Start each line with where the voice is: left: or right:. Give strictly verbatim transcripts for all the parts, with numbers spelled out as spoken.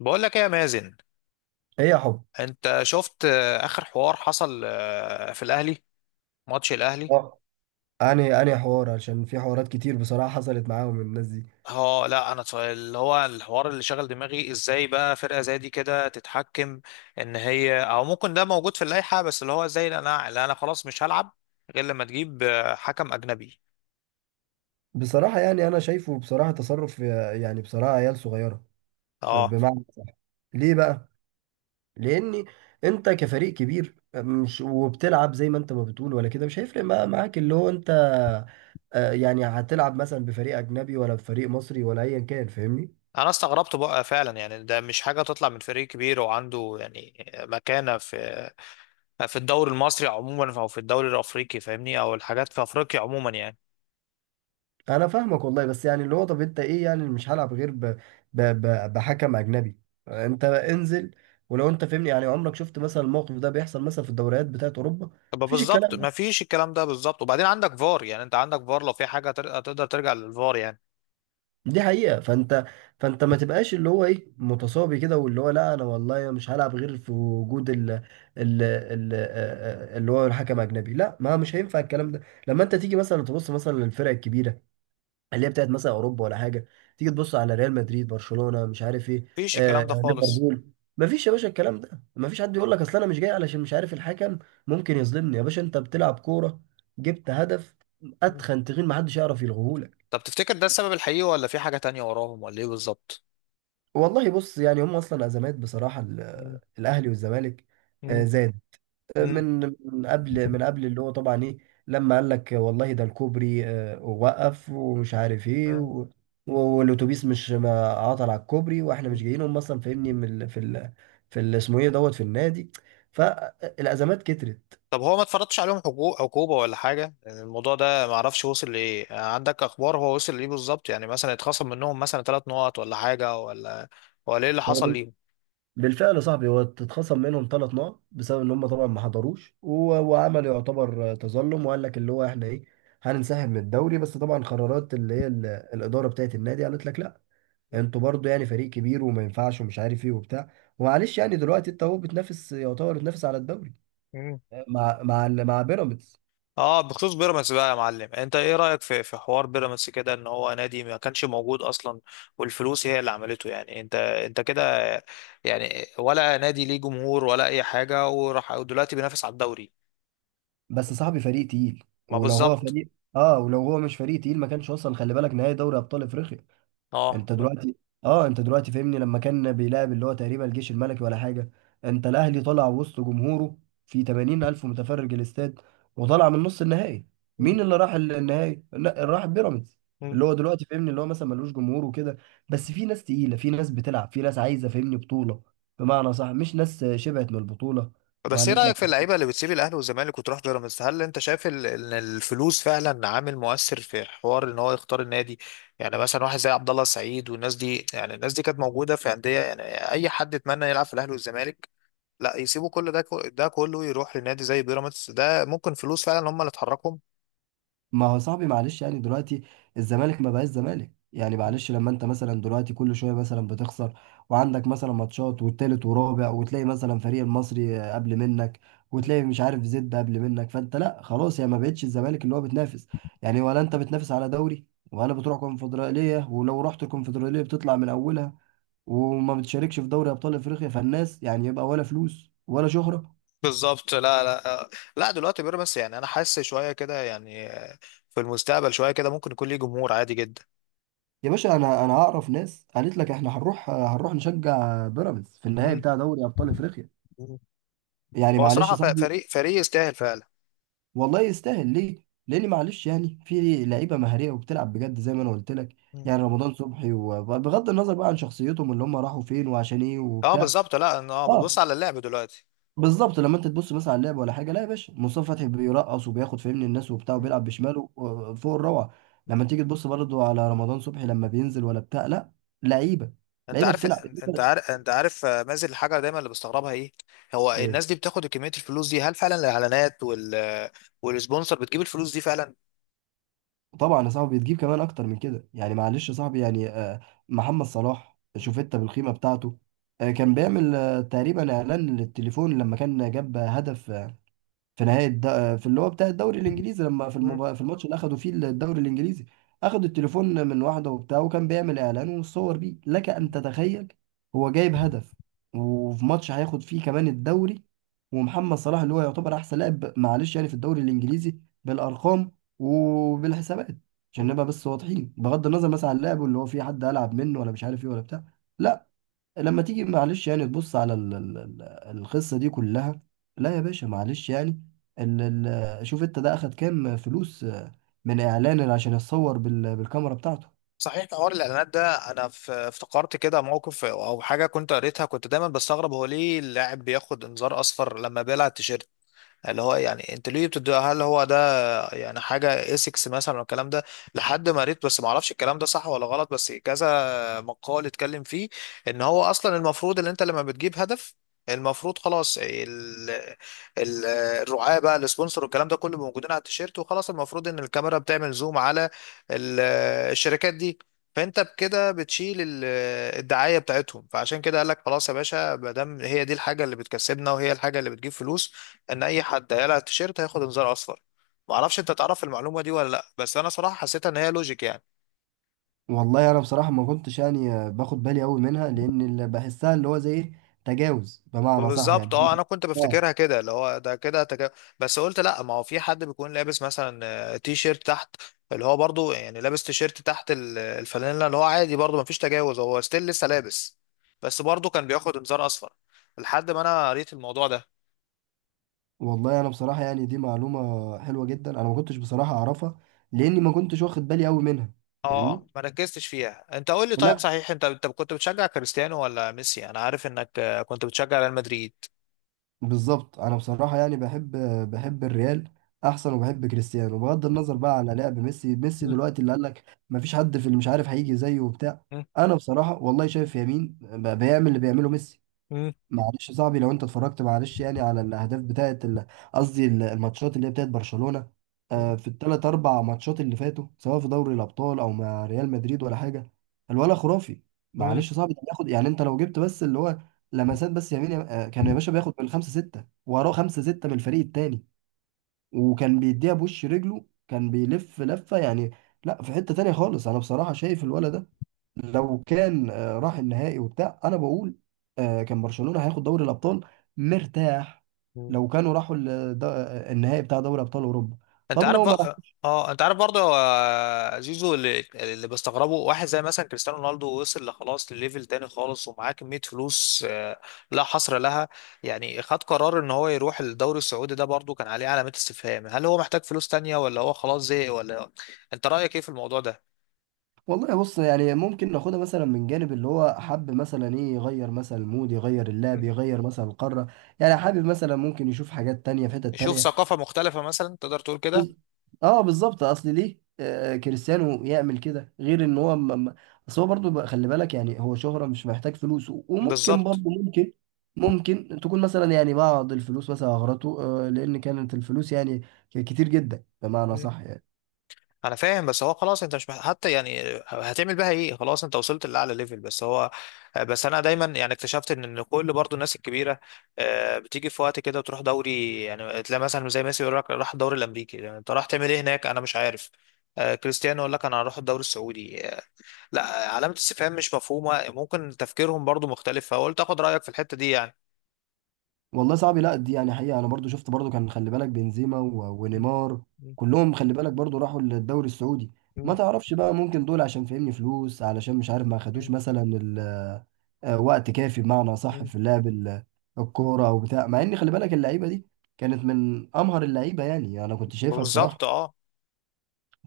left: بقول لك ايه يا مازن.
right: هي حب.
left: انت شفت آه، اخر حوار حصل آه، في الاهلي؟ ماتش الاهلي.
right: آه، أنهي أنهي حوار عشان في حوارات كتير بصراحة حصلت معاهم الناس دي.
left: اه، لا انا اتف- اللي هو الحوار اللي شغل دماغي، ازاي بقى فرقه زي دي كده تتحكم ان هي، او ممكن ده موجود في اللائحه، بس اللي هو زي اللي انا اللي انا خلاص مش هلعب غير لما تجيب آه، حكم اجنبي.
right: بصراحة يعني أنا شايفه بصراحة تصرف يعني بصراحة عيال صغيرة.
left: اه،
right: بمعنى ليه بقى؟ لأن أنت كفريق كبير مش وبتلعب زي ما أنت ما بتقول ولا كده مش هيفرق بقى معاك اللي هو أنت. آه، يعني هتلعب مثلا بفريق أجنبي ولا بفريق مصري ولا أيا كان، فاهمني؟
left: انا استغربت بقى فعلا، يعني ده مش حاجه تطلع من فريق كبير وعنده يعني مكانه في في الدوري المصري عموما، او في الدوري الافريقي فاهمني، او الحاجات في افريقيا عموما يعني.
right: انا فاهمك والله، بس يعني اللي هو طب انت ايه، يعني مش هلعب غير ب... ب... ب... بحكم اجنبي؟ انت انزل، ولو انت فهمني يعني عمرك شفت مثلا الموقف ده بيحصل مثلا في الدوريات بتاعت اوروبا؟
left: طب،
right: مفيش
left: بالظبط
right: الكلام ده،
left: ما فيش الكلام ده، بالظبط. وبعدين عندك فار، يعني انت عندك فار، لو في حاجه تر- تقدر ترجع للفار يعني.
right: دي حقيقة. فانت فانت ما تبقاش اللي هو ايه، متصابي كده واللي هو لا انا والله مش هلعب غير في وجود ال... ال... ال... اللي هو الحكم اجنبي. لا، ما مش هينفع الكلام ده. لما انت تيجي مثلا تبص مثلا للفرق الكبيرة اللي هي بتاعت مثلا اوروبا ولا حاجه، تيجي تبص على ريال مدريد، برشلونه، مش عارف ايه،
left: ما فيش
right: آه
left: الكلام ده خالص.
right: ليفربول، مفيش يا باشا الكلام ده. مفيش حد يقول لك اصل انا مش جاي علشان مش عارف الحكم ممكن يظلمني. يا باشا انت بتلعب كوره، جبت هدف
left: مم.
right: اتخن تخين، محدش يعرف يلغوهولك.
left: طب، تفتكر ده السبب الحقيقي، ولا في حاجه تانية وراهم، ولا ايه بالظبط؟
right: والله بص يعني هم اصلا ازمات بصراحه ال-
left: مم.
right: الاهلي والزمالك، آه،
left: مم.
right: زي
left: مم.
right: من من قبل من قبل اللي هو طبعا ايه، لما قال لك والله ده الكوبري آه، وقف ومش عارف ايه
left: مم.
right: و... والاتوبيس مش ما عطل على الكوبري واحنا
left: مم.
right: مش جايين. هم اصلا فاهمني من ال... في ال... في ال- اسمه ايه دوت في النادي. فالازمات كترت.
left: طب، هو ما اتفرضش عليهم حقو- عقوبه ولا حاجه، يعني الموضوع ده ما اعرفش وصل لايه، عندك اخبار؟ هو وصل لايه بالظبط؟ يعني مثلا اتخصم منهم مثلا ثلاث نقط، ولا حاجه، ولا ولا ايه اللي
right: هو
left: حصل
right: بال- بالفعل يا صاحبي هو اتخصم منهم ثلاث نقط بسبب ان هم طبعا ما حضروش، و... وعمل يعتبر آه، تظلم وقال لك اللي هو احنا ايه، هننسحب من الدوري، بس طبعا قرارات اللي هي ال... الاداره بتاعت النادي قالت لك لا، انتوا برضو يعني فريق كبير وما ينفعش ومش عارف ايه وبتاع. ومعلش يعني دلوقتي انت هو بتنافس، يعتبر بتنافس على الدوري
left: ليهم؟
right: مع مع مع بيراميدز.
left: اه، بخصوص بيراميدز بقى يا معلم، انت ايه رأيك في في حوار بيراميدز كده، ان هو نادي ما كانش موجود اصلا، والفلوس هي اللي عملته، يعني انت انت كده، يعني ولا نادي ليه جمهور، ولا اي حاجة، وراح ودلوقتي بينافس على الدوري؟
right: بس صاحبي فريق تقيل،
left: ما
right: ولو هو
left: بالظبط.
right: فريق، اه ولو هو مش فريق تقيل ما كانش وصل، خلي بالك، نهائي دوري ابطال افريقيا.
left: اه.
right: انت دلوقتي، اه انت دلوقتي فاهمني لما كان بيلعب اللي هو تقريبا الجيش الملكي ولا حاجه، انت الاهلي طلع وسط جمهوره في ثمانين الف متفرج الاستاد وطلع من نص النهائي.
left: م-
right: مين اللي راح النهائي؟ لا، راح بيراميدز.
left: م.
right: اللي هو دلوقتي فاهمني اللي هو مثلا ملوش جمهور وكده، بس في ناس تقيله، في ناس بتلعب، في ناس عايزه فاهمني بطوله، بمعنى صح، مش ناس شبعت من البطوله.
left: بس ايه
right: وقالت لك،
left: رأيك في اللعيبة اللي بتسيب الاهلي والزمالك وتروح بيراميدز؟ هل انت شايف ال- ان الفلوس فعلا عامل مؤثر في حوار ان هو يختار النادي؟ يعني مثلا واحد زي عبد الله السعيد والناس دي، يعني الناس دي كانت موجودة في أندية، يعني اي حد اتمنى يلعب في الاهلي والزمالك. لا يسيبوا كل ده، ده كله يروح لنادي زي بيراميدز، ده ممكن فلوس فعلا هم اللي تحركهم.
right: ما هو صاحبي معلش يعني دلوقتي الزمالك ما بقاش زمالك. يعني معلش، لما انت مثلا دلوقتي كل شويه مثلا بتخسر، وعندك مثلا ماتشات والتالت ورابع، وتلاقي مثلا فريق المصري قبل منك، وتلاقي مش عارف زد قبل منك، فانت لا خلاص يعني ما بقتش الزمالك اللي هو بتنافس يعني، ولا انت بتنافس على دوري، ولا بتروح كونفدراليه، ولو رحت الكونفدراليه بتطلع من اولها وما بتشاركش في دوري ابطال افريقيا. فالناس يعني يبقى ولا فلوس ولا شهره.
left: بالظبط، لا لا، آه، لا دلوقتي بيراميدز، يعني انا حاسس شويه كده، يعني في المستقبل شويه كده ممكن يكون ليه جمهور عادي جدا.
right: يا باشا انا انا اعرف ناس قالت لك احنا هنروح، هنروح نشجع بيراميدز في النهائي
left: مم.
right: بتاع دوري ابطال افريقيا.
left: مم.
right: يعني
left: هو
right: معلش
left: صراحه
right: يا
left: ف-
right: صاحبي.
left: فريق فريق يستاهل فعلا.
right: والله يستاهل، ليه؟ لان معلش يعني في لعيبه مهاريه وبتلعب بجد زي ما انا قلت لك،
left: مم.
right: يعني رمضان صبحي، وبغض النظر بقى عن شخصيتهم اللي هم راحوا فين وعشان ايه
left: اه،
right: وبتاع.
left: بالظبط. لا إن- اه، بتبص
right: اه
left: على اللعب دلوقتي.
right: بالظبط، لما انت تبص مثلا على اللعب ولا حاجه، لا يا باشا مصطفى فتحي بيرقص وبياخد فاهمني الناس وبتاع
left: مم.
right: وبيلعب بشماله آه، فوق الروعه. لما
left: مم.
right: تيجي تبص برضه على رمضان صبحي لما بينزل ولا بتاع، لا، لعيبه،
left: انت
right: لعيبه
left: عارف
right: بتلعب.
left: انت عارف انت عارف آه، مازن، الحاجه دايما اللي بستغربها ايه؟ هو الناس دي بتاخد كميه الفلوس دي؟ هل فعلا الاعلانات وال والسبونسر بتجيب الفلوس دي فعلا؟
right: طبعا يا صاحبي بتجيب كمان اكتر من كده. يعني معلش يا صاحبي يعني، آه، محمد صلاح، شوف انت بالقيمه بتاعته. آه، كان بيعمل آه، تقريبا اعلان للتليفون لما كان جاب هدف في نهايه الد... في اللي هو بتاع الدوري الانجليزي، لما في
left: مم.
right: المبا... في الماتش اللي اخدوا فيه الدوري الانجليزي اخدوا التليفون من واحده وبتاع وكان بيعمل اعلان وصور بيه، لك ان تتخيل، هو جايب هدف وفي ماتش هياخد فيه كمان الدوري. ومحمد صلاح اللي هو يعتبر احسن لاعب، معلش يعني في الدوري الانجليزي بالارقام وبالحسابات، عشان
left: مم.
right: نبقى بس واضحين، بغض النظر مثلا عن لعبه اللي هو في حد العب منه ولا مش عارف ايه ولا بتاع. لا، لما تيجي معلش يعني تبص على ال- ال- ال- القصة دي كلها، لا يا باشا معلش يعني، ال ال شوف انت ده اخد كام فلوس آه، من اعلان عشان يتصور بال- بالكاميرا بتاعته.
left: صحيح، حوار الاعلانات ده انا ف- افتكرت كده موقف او حاجه كنت قريتها، كنت دايما بستغرب هو ليه اللاعب بياخد انذار اصفر لما بيلعب تيشيرت، اللي هو يعني انت ليه بتدي، هل هو ده يعني حاجه اسكس مثلا والكلام ده. لحد ما قريت، بس ما اعرفش الكلام ده صح ولا غلط، بس كذا مقال اتكلم فيه ان هو اصلا المفروض، ان انت لما بتجيب هدف المفروض خلاص ال ال الرعاة بقى، السبونسر والكلام ده كله موجودين على التيشيرت، وخلاص المفروض ان الكاميرا بتعمل زوم على ال- الشركات دي. فانت بكده بتشيل ال- الدعايه بتاعتهم، فعشان كده قال لك خلاص يا باشا، ما دام هي دي الحاجه اللي بتكسبنا وهي الحاجه اللي بتجيب فلوس، ان اي حد هيقلع التيشيرت هياخد انذار اصفر. ما اعرفش انت تعرف المعلومه دي ولا لا، بس انا صراحه حسيتها ان هي لوجيك يعني.
right: والله انا بصراحة ما كنتش يعني آه، باخد بالي قوي منها، لان اللي بحسها اللي هو زي ايه، تجاوز، بمعنى صح
left: بالظبط،
right: يعني.
left: اه. انا كنت
right: اه.
left: بفتكرها كده، اللي هو ده كده تك... بس قلت لا، ما هو في حد بيكون لابس مثلا آه، تي شيرت تحت، اللي هو برضو يعني لابس تي شيرت تحت ال- الفانيلا، اللي هو عادي، برضو ما فيش تجاوز، هو ستيل لسه لابس، بس برضو كان بياخد انذار اصفر، لحد ما انا قريت الموضوع ده.
right: والله انا بصراحة يعني دي معلومة حلوة جدا، انا ما كنتش بصراحة اعرفها لاني ما كنتش واخد بالي قوي منها.
left: اه،
right: فاهمني.
left: ما ركزتش فيها. انت قول لي طيب،
right: لا
left: صحيح، انت انت كنت بتشجع كريستيانو ولا ميسي؟ انا عارف انك آه، كنت بتشجع ريال مدريد.
right: بالظبط، انا بصراحه يعني بحب، بحب الريال احسن، وبحب كريستيانو، بغض النظر بقى على لعب ميسي. ميسي دلوقتي اللي قال لك ما فيش حد في، اللي مش عارف هيجي زيه وبتاع، انا بصراحه والله شايف يمين بقى بيعمل اللي بيعمله ميسي.
left: مم. مم.
right: معلش يا صاحبي لو انت اتفرجت معلش يعني على الاهداف بتاعت ال- قصدي ال- الماتشات اللي هي بتاعت برشلونة، آه، في الثلاث اربع ماتشات اللي فاتوا، سواء في دوري الابطال او مع ريال مدريد ولا حاجه، الولا خرافي.
left: مم.
right: معلش يا صاحبي ده بياخد يعني، انت لو جبت بس اللي هو لمسات بس يمين، آه، كان يا باشا بياخد بالخمسه سته وراه خمسه سته من الفريق التاني، وكان بيديها بوش رجله، كان بيلف لفه يعني. لا في حته تانيه خالص. انا بصراحه شايف الولد ده لو كان آه، راح النهائي وبتاع، انا بقول آه، كان برشلونة هياخد دوري الابطال، مرتاح،
left: مم.
right: لو كانوا راحوا ال- دا- النهائي بتاع دوري ابطال اوروبا.
left: انت
right: طب
left: عارف
right: لو ما راح.
left: بقى، اه، انت عارف برضه، آه، زيزو اللي, اللي بستغربه، واحد زي مثلا كريستيانو رونالدو، وصل لخلاص لليفل تاني خالص، ومعاه كمية فلوس آه، لا حصر لها، يعني خد قرار ان هو يروح الدوري السعودي، ده برضه كان عليه علامات استفهام، هل هو محتاج فلوس تانية، ولا هو خلاص زهق، ولا انت رأيك ايه في الموضوع ده؟
right: والله بص يعني ممكن ناخدها مثلا من جانب اللي هو حب مثلا ايه، يغير مثلا المود، يغير اللعب،
left: مم.
right: يغير مثلا القارة، يعني حابب مثلا ممكن يشوف حاجات تانية في حتت
left: شوف
right: تانية.
left: ثقافة مختلفة مثلا، تقدر تقول كده.
right: بز- اه بالظبط، اصل ليه آه كريستيانو يعمل كده، غير ان هو م... م- اصل هو برضه بقى، خلي بالك يعني، هو شهرة، مش محتاج فلوس، و- وممكن برضه
left: بالظبط،
right: ممكن، ممكن تكون مثلا يعني بعض الفلوس مثلا اغرته، آه لان كانت الفلوس يعني ك- كتير جدا، بمعنى صح يعني.
left: انا فاهم، بس هو خلاص، انت مش مح- حتى يعني هتعمل بها ايه، خلاص انت وصلت لاعلى ليفل، بس هو، بس انا دايما يعني اكتشفت ان إن كل برضو الناس الكبيره آه، بتيجي في وقت كده وتروح دوري، يعني تلاقي مثلا زي ميسي يقول لك راح الدوري الامريكي، يعني انت راح تعمل ايه هناك؟ انا مش عارف. آه، كريستيانو يقول لك انا هروح الدوري السعودي آه، لا، علامه استفهام مش مفهومه، ممكن تفكيرهم برضو مختلف، فقلت اخد رايك في الحته دي يعني.
right: والله صعب. لا دي يعني حقيقة أنا برضو شفت، برضو كان خلي بالك بنزيما و-
left: مم.
right: ونيمار، كلهم خلي بالك برضو راحوا للدوري السعودي. ما
left: مم.
right: تعرفش بقى، ممكن دول عشان فاهمني فلوس، علشان مش عارف ما
left: مم.
right: خدوش مثلا ال- آه، وقت كافي، بمعنى صح،
left: مم.
right: في لعب ال- الكورة أو بتاع، مع إن خلي بالك اللعيبة دي كانت من أمهر اللعيبة، يعني أنا كنت شايفها بصراحة.
left: بالظبط، اه.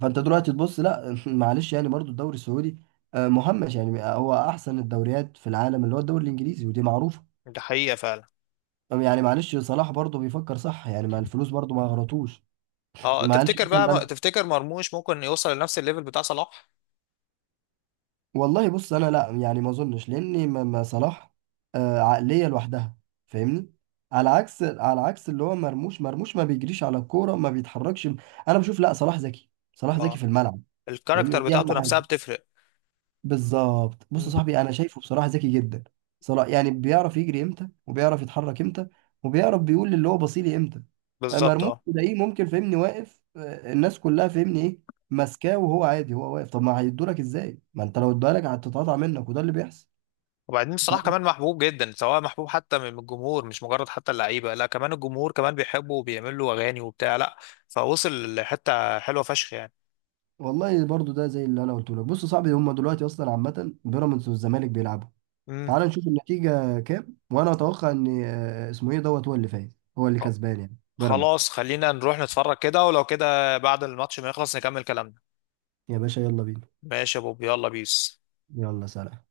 right: فأنت دلوقتي تبص لا معلش يعني برضو الدوري السعودي آه، مهمش يعني، هو أحسن الدوريات في العالم اللي هو الدوري الإنجليزي، ودي معروفة.
left: ده حقيقه فعلا.
right: يعني معلش صلاح برضه بيفكر صح يعني، مع الفلوس برضه ما غلطوش.
left: اه،
right: ما قالش
left: تفتكر
right: مثلا إن
left: بقى
right: انا،
left: تفتكر مرموش ممكن يوصل لنفس الليفل بتاع صلاح؟
right: والله بص انا لا يعني ما اظنش، لان ما ما صلاح آه، عقليه لوحدها، فاهمني، على عكس على عكس اللي هو مرموش. مرموش ما بيجريش على الكوره، ما بيتحركش. انا بشوف لا، صلاح ذكي، صلاح ذكي
left: اه،
right: في الملعب. فاهمني
left: الكاركتر
right: ودي اهم
left: بتاعته
right: حاجه.
left: نفسها بتفرق.
right: بالظبط، بص يا
left: مم.
right: صاحبي انا شايفه بصراحه ذكي جدا، صراحه يعني بيعرف يجري امتى، وبيعرف يتحرك امتى، وبيعرف بيقول للي هو بصيلي امتى. أما
left: بالظبط،
right: مرموش
left: اه.
right: تلاقيه ممكن فهمني واقف، آه، الناس كلها فهمني ايه، ماسكاه وهو عادي، هو واقف، طب ما هيدولك ازاي، ما انت لو ادالك هتتقطع منك، وده اللي بيحصل.
left: وبعدين صلاح
right: فاهم.
left: كمان محبوب جدا، سواء محبوب حتى من الجمهور، مش مجرد حتى اللعيبه، لا كمان الجمهور كمان بيحبه وبيعمل له اغاني وبتاع، لا. فوصل لحته حلوه فشخ يعني.
right: والله برضو ده زي اللي انا قلته لك. بص يا صاحبي هم دلوقتي اصلا عامه بيراميدز والزمالك بيلعبوا،
left: مم.
right: تعال نشوف النتيجه كام. وانا اتوقع ان آه، اسمه ايه دوت هو اللي فايز، هو اللي
left: خ-
right: كسبان، يعني بيراميدز.
left: خلاص، خلينا نروح نتفرج كده، ولو كده بعد الماتش ما يخلص نكمل كلامنا.
right: يا باشا يلا بينا.
left: ماشي يا بوب، يلا بيس.
right: يلا، سلام.